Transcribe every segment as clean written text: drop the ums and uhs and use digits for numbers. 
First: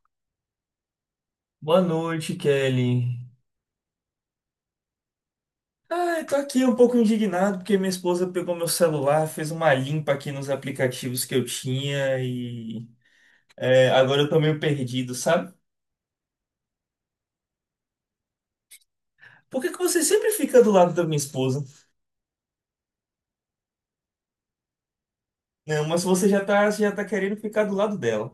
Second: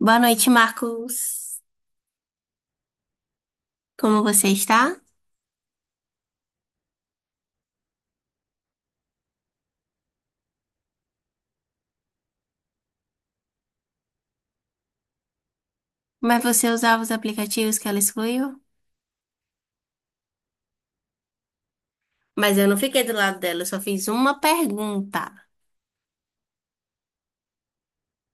Boa noite, Marcos. Boa noite, Kelly. Como você está? Ah, eu tô aqui um pouco indignado porque minha esposa pegou meu celular, fez uma limpa aqui nos aplicativos que eu tinha e agora eu tô meio perdido, sabe? Mas você usava os aplicativos que ela excluiu? Por que que você sempre fica do lado da minha esposa? Mas eu não fiquei do lado dela, eu só fiz uma pergunta. Não, mas você já tá, querendo ficar do lado dela.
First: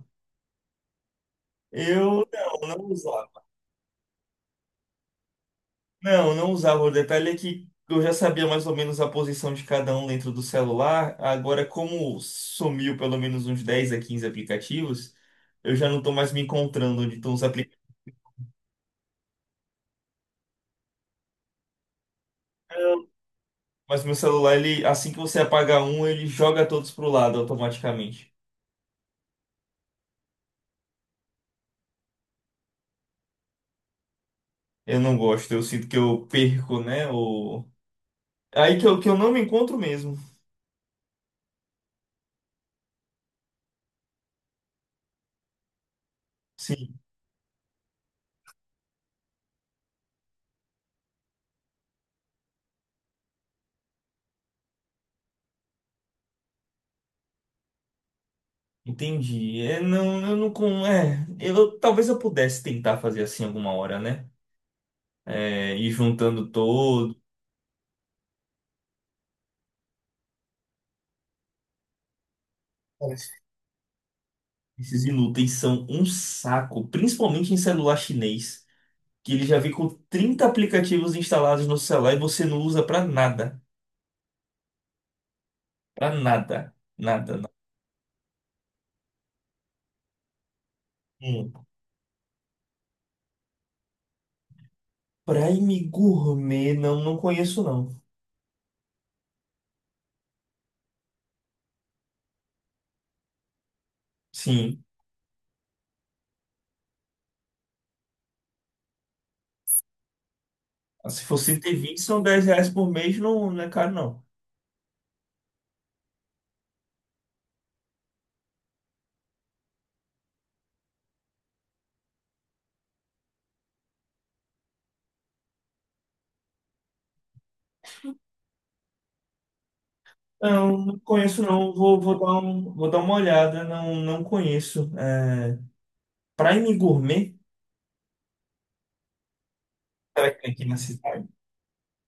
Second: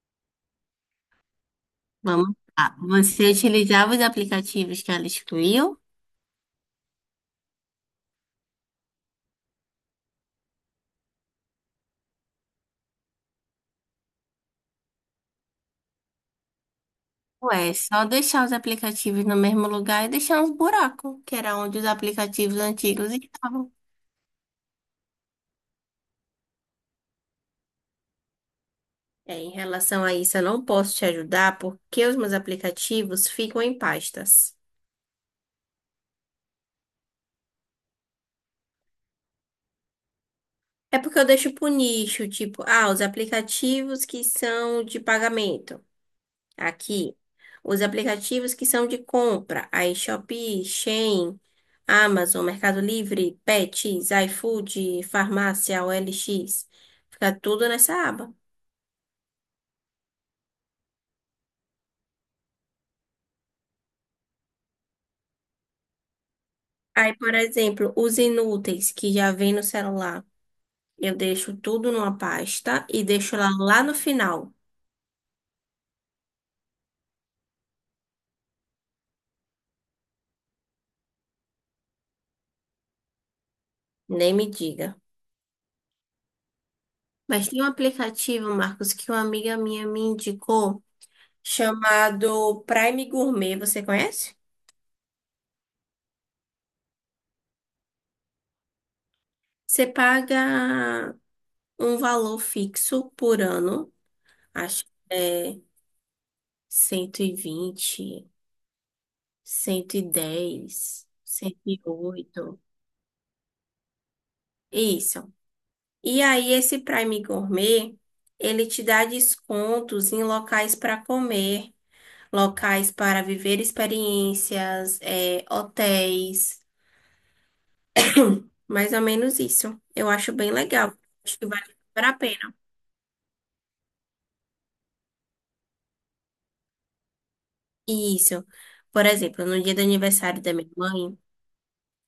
Eu Vamos lá. não, não Você usava. utilizava os aplicativos que ela excluiu? Não, não usava. O detalhe é que eu já sabia mais ou menos a posição de cada um dentro do celular. Agora, como sumiu pelo menos uns 10 a 15 aplicativos, eu já não tô mais me encontrando onde estão os Ué, é aplicativos. só deixar os aplicativos no mesmo lugar e deixar uns buracos, que era onde os aplicativos antigos estavam. Mas meu celular, ele, assim que você apaga um, ele joga todos pro lado automaticamente. É, em relação a isso, eu não posso te ajudar porque os meus aplicativos ficam em pastas. Eu não gosto, eu sinto que eu perco, né? Aí que eu, não me encontro mesmo. É porque eu deixo pro nicho, tipo, ah, os aplicativos que são de pagamento, Sim, aqui. Os aplicativos que são de compra, aí Shopee, Shein, Amazon, Mercado Livre, Pets, iFood, Farmácia, OLX. Fica tudo nessa aba. entendi. Não, eu não com. É, eu, talvez eu pudesse tentar fazer assim alguma hora, né? Ir juntando Aí, todos. por exemplo, os inúteis que já vem no celular. Eu deixo tudo numa pasta e deixo lá, lá no final. Esses inúteis são um saco, principalmente em celular chinês, que ele já vem com 30 aplicativos instalados no celular e você não usa pra nada. Nem me diga. Pra nada. Nada, Mas tem um aplicativo, Marcos, que uma amiga minha me indicou, nada. chamado Prime Gourmet, você conhece? Prime Gourmet, não, não conheço não. Você paga um valor fixo por ano, Sim, acho que é 120, 110, se fosse ter 20 são 10 108. reais por mês, não, não é caro não. Isso. E aí esse Prime Gourmet, ele te dá descontos em locais para comer, locais para viver experiências, é, hotéis, mais ou menos isso. Eu acho bem Não, legal. não Acho conheço que vale não, super a vou dar pena. Uma olhada, não, não conheço. Prime Gourmet? Isso. Por exemplo, no dia do Será que aniversário tem da aqui minha na mãe, cidade?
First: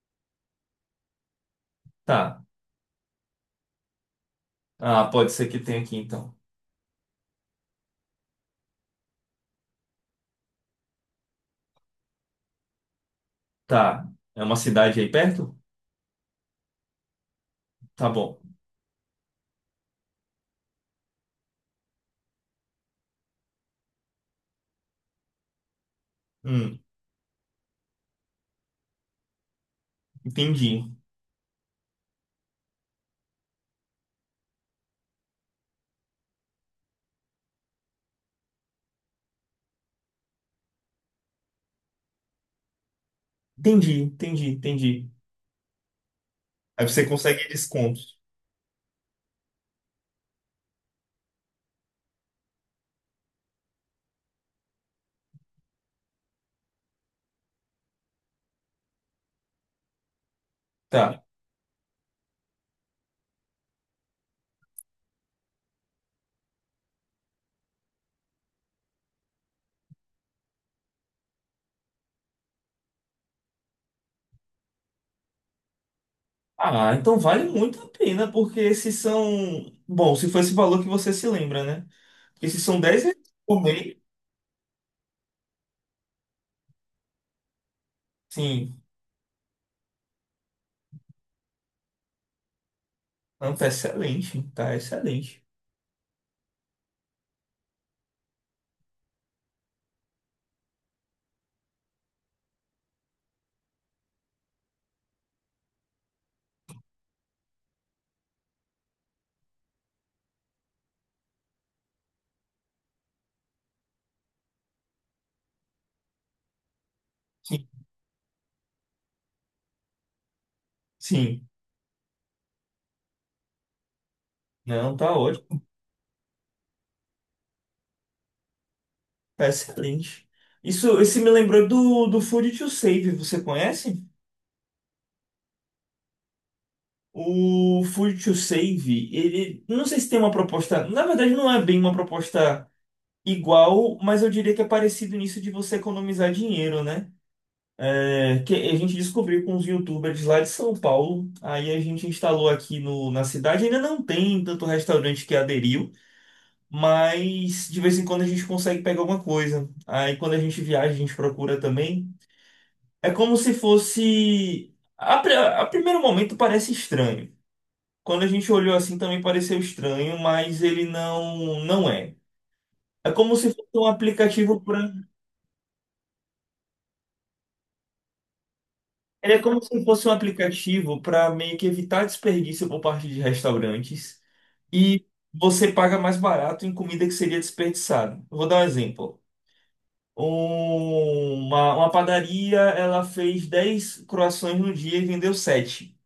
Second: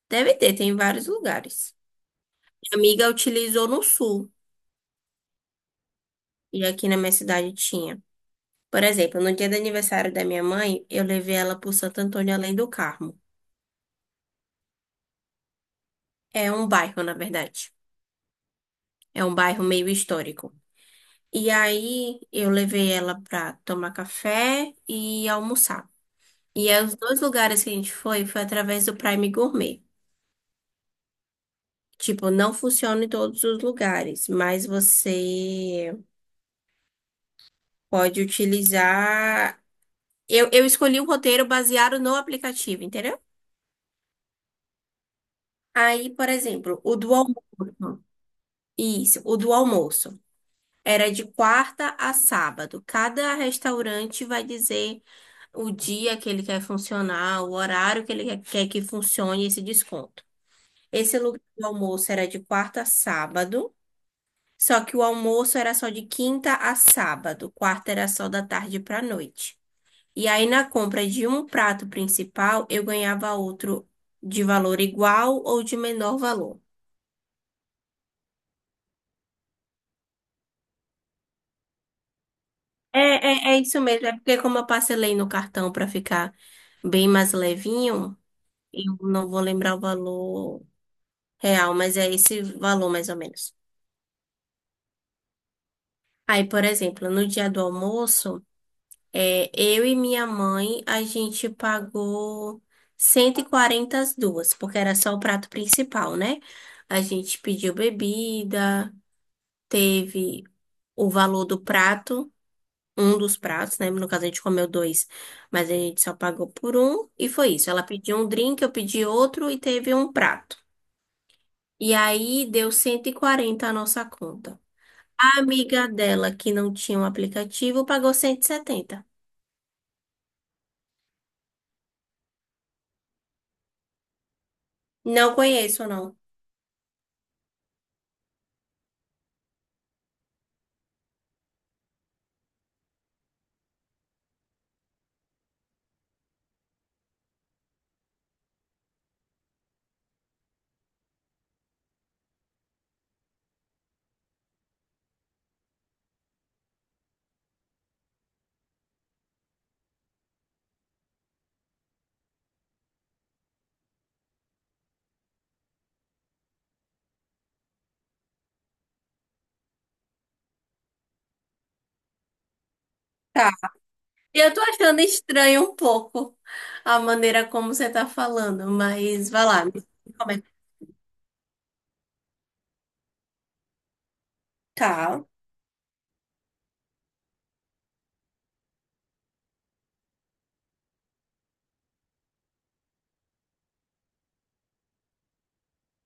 deve ter, tem em vários lugares. Tá, Minha amiga utilizou no sul, ah, pode ser que tenha aqui então. e aqui na minha cidade tinha. Por exemplo, no dia do aniversário da minha mãe, eu levei ela por Santo Antônio Além do Carmo. Tá, é uma cidade aí perto? É um bairro, na verdade. Tá bom. É um bairro meio histórico. E aí eu levei ela pra tomar café e almoçar. E Hum, aí, os dois lugares que a gente foi através do Prime Gourmet. entendi, Tipo, não funciona em todos os lugares, mas você pode utilizar. Eu escolhi um roteiro baseado no aplicativo, entendeu? entendi, entendi, entendi. Aí, por exemplo, Aí o você do almoço. consegue descontos. Isso, o do almoço. Era de quarta a sábado. Cada restaurante vai dizer o dia que ele quer funcionar, o horário que ele quer que funcione esse desconto. Esse Tá. lugar do almoço era de quarta a sábado, só que o almoço era só de quinta a sábado. Quarta era só da tarde para noite. E aí, na compra de um prato principal, eu ganhava outro de valor igual ou de menor valor. Ah, então vale muito a pena, porque esses são. Bom, se foi esse valor que você se lembra, né? Esses são É, R$ 10 é, é por isso mês. mesmo. É porque, como eu parcelei no cartão para ficar bem mais levinho, Sim. eu não vou lembrar o valor real, mas é esse valor mais ou Não, menos. tá excelente. Tá excelente. Aí, por exemplo, no dia do almoço, é, eu e minha mãe, a gente pagou 140 as duas, porque era só o prato principal, né? A gente pediu bebida, teve o valor do prato, um dos pratos, né? No caso, a gente comeu dois, mas a gente só pagou por um. E foi Sim. isso. Ela pediu um drink, eu pedi outro e teve um prato. Sim. E aí deu 140 a nossa conta. Não, tá A ótimo. amiga dela, que não tinha um aplicativo, pagou 170. Tá excelente. Isso, esse me lembrou do, Food to Save. Você conhece? Não conheço, não. O Food to Save, ele. Não sei se tem uma proposta. Na verdade, não é bem uma proposta igual, mas eu diria que é parecido nisso de você economizar dinheiro, né? Que a gente descobriu com os youtubers lá de São Paulo. Aí a gente instalou aqui na cidade. Ainda não tem tanto restaurante que aderiu, mas de vez em quando a gente consegue pegar alguma coisa. Aí quando a gente viaja, a gente procura também. É como se fosse. A primeiro momento parece estranho. Quando a gente olhou assim também pareceu estranho, mas ele não é. É como se Tá. fosse um Eu aplicativo tô para. achando estranho um pouco a maneira como você tá falando, mas Ele é vai como lá. Me se fosse um como é que. aplicativo para meio que evitar desperdício por parte de restaurantes e Tá. você paga mais barato em comida que seria desperdiçada. Eu vou dar um exemplo. Uma padaria, ela fez 10 croações no dia e vendeu sete.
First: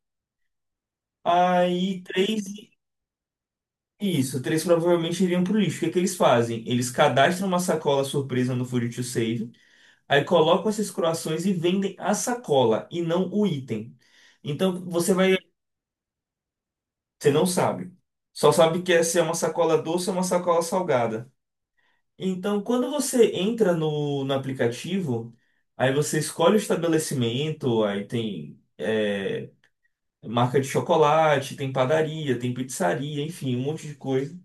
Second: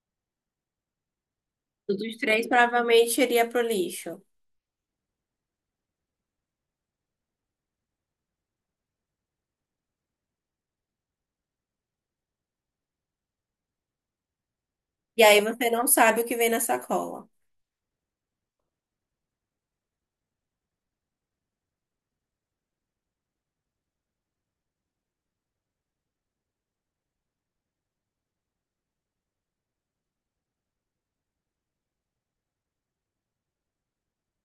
Aí, Os três. três provavelmente iria pro lixo. Isso, três provavelmente iriam pro lixo. O que que eles fazem? Eles cadastram uma sacola surpresa no Food to Save, aí colocam essas croações e vendem a sacola e não o item. Então, E aí você não sabe o que vem na sacola. você não sabe. Só sabe que essa é uma sacola doce ou uma sacola salgada. Então, quando você entra no aplicativo, aí você escolhe o estabelecimento, aí tem marca de chocolate, tem padaria, tem pizzaria, enfim, um monte de coisa.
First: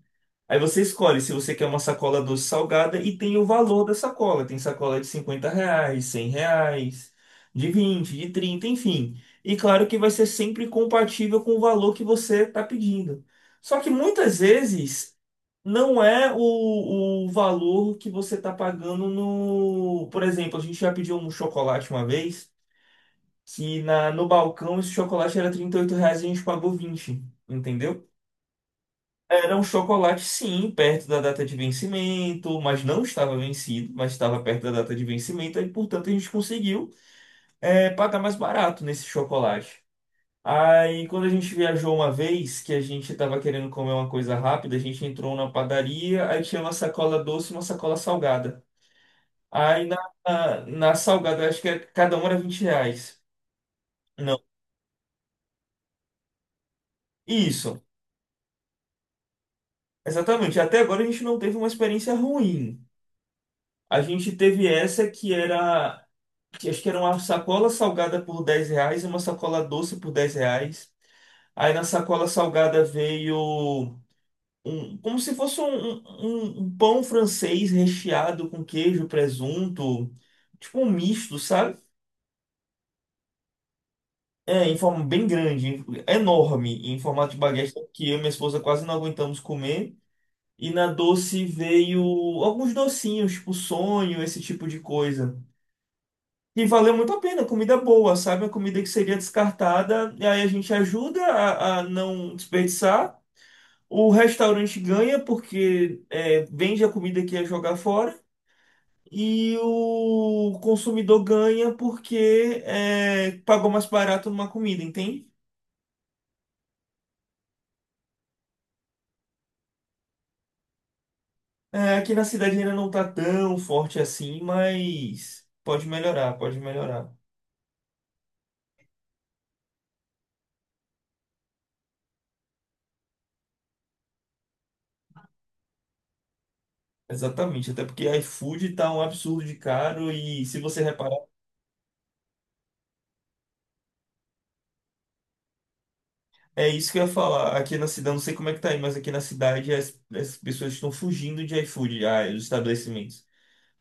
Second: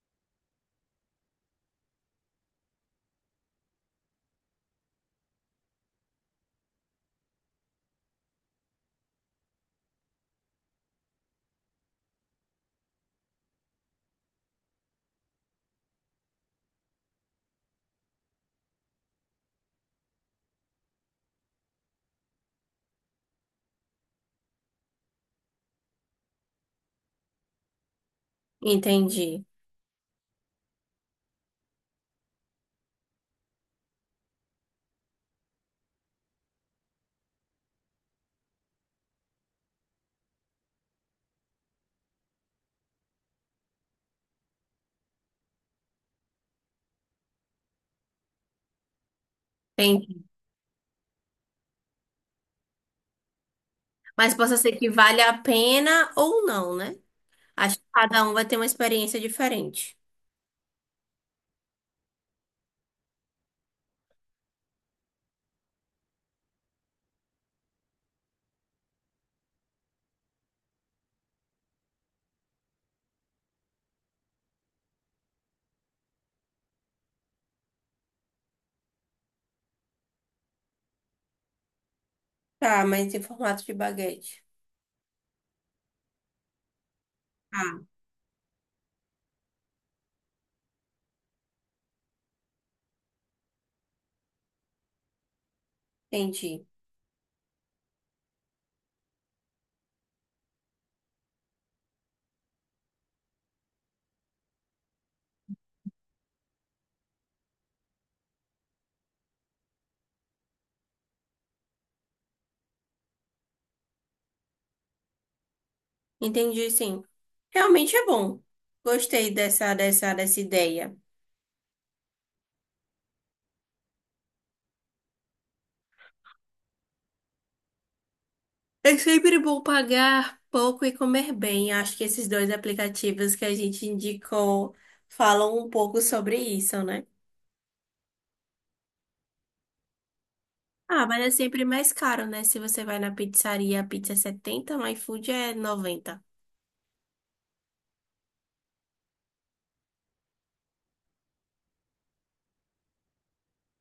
Aí você escolhe se você quer uma sacola doce salgada e tem o valor da sacola. Tem sacola de R$ 50, R$ 100, de 20, de 30, enfim. E claro que vai ser sempre compatível com o valor que você está pedindo. Só que muitas vezes não é o valor que você está pagando no. Por exemplo, a gente já pediu um chocolate uma vez, que no balcão esse chocolate era R$ 38 e a gente pagou 20, entendeu? Entendi, Era um chocolate, sim, perto da data de vencimento, mas não estava vencido, mas estava perto da data de vencimento, e portanto a gente conseguiu pagar mais barato nesse chocolate. Aí, quando a gente viajou uma vez, que a gente tava querendo comer uma coisa rápida, a gente entrou na padaria, aí tinha uma sacola doce e uma sacola salgada. Aí na, entendi. na, na salgada, acho que cada uma era R$ 20. Mas Não. possa ser que vale a pena ou não, né? Acho Isso, que cada um vai ter uma experiência diferente. exatamente. Até agora a gente não teve uma experiência ruim. A gente teve essa que era, que acho que era uma sacola salgada por R$ 10 e uma sacola doce por R$ 10. Aí na sacola salgada veio um- como se fosse um, um- um um pão francês recheado com queijo, presunto, tipo um misto, sabe? Tá, mas em formato de baguete. Em forma bem grande, enorme, em formato de baguete, Ah, que eu e minha esposa quase não aguentamos comer. E na doce veio alguns docinhos, tipo sonho, esse tipo de coisa. E entendi. valeu muito a pena, comida boa, sabe? A comida que seria descartada, e aí a gente ajuda a não desperdiçar. O restaurante ganha porque vende a comida que ia jogar fora. E o consumidor ganha porque pagou mais barato numa comida, entende? Entendi, sim. Realmente é bom. Gostei dessa ideia. Aqui na cidade ainda não tá tão forte assim, mas pode melhorar, pode melhorar. É sempre bom pagar pouco e comer bem. Acho que esses dois aplicativos que a gente indicou falam um pouco sobre isso, né? Exatamente, até porque iFood tá um absurdo de caro e se você Ah, reparar, mas é sempre mais caro, né? Se você vai na pizzaria, a pizza é 70, no iFood é 90. é isso que eu ia falar. Aqui na cidade, não sei como é que tá aí, mas aqui na cidade as pessoas estão fugindo de iFood, os estabelecimentos.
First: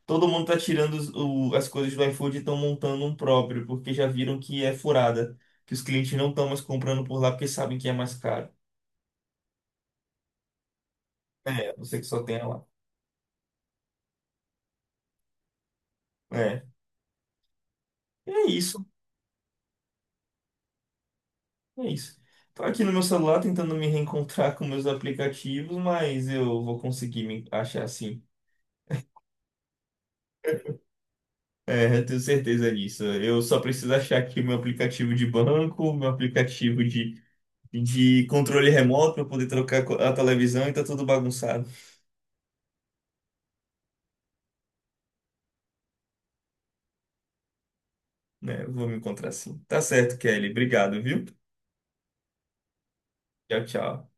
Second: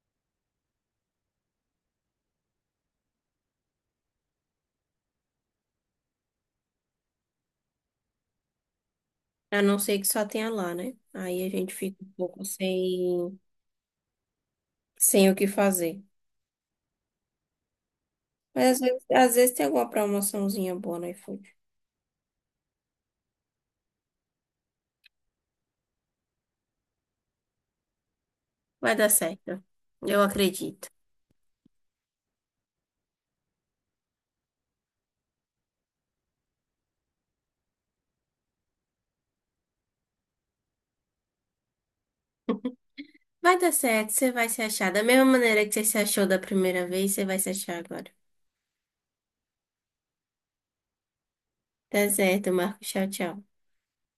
Todo mundo tá tirando as coisas do iFood e estão montando um próprio, porque já viram que é furada, que os clientes não estão mais comprando por lá porque sabem que é mais caro. A não ser que só tenha lá, né? Aí a É, gente você fica que um só pouco tem lá. sem, sem o que fazer. É. É Mas às isso, vezes, às vezes tem alguma promoçãozinha boa no iFood. é isso. Tô aqui no meu celular tentando me reencontrar com meus aplicativos, mas eu vou conseguir me achar assim. Vai dar certo. Eu acredito. É, eu tenho certeza disso. Eu só preciso achar aqui meu aplicativo de banco, meu aplicativo de controle remoto para poder trocar a televisão e tá tudo bagunçado. Vai dar certo, você vai se achar. Da mesma maneira que você se achou da primeira vez, você vai se achar agora. Né? Eu vou me encontrar assim. Tá certo, Kelly. Obrigado, viu? Tá certo, Marco. Tchau, tchau. Tchau, tchau.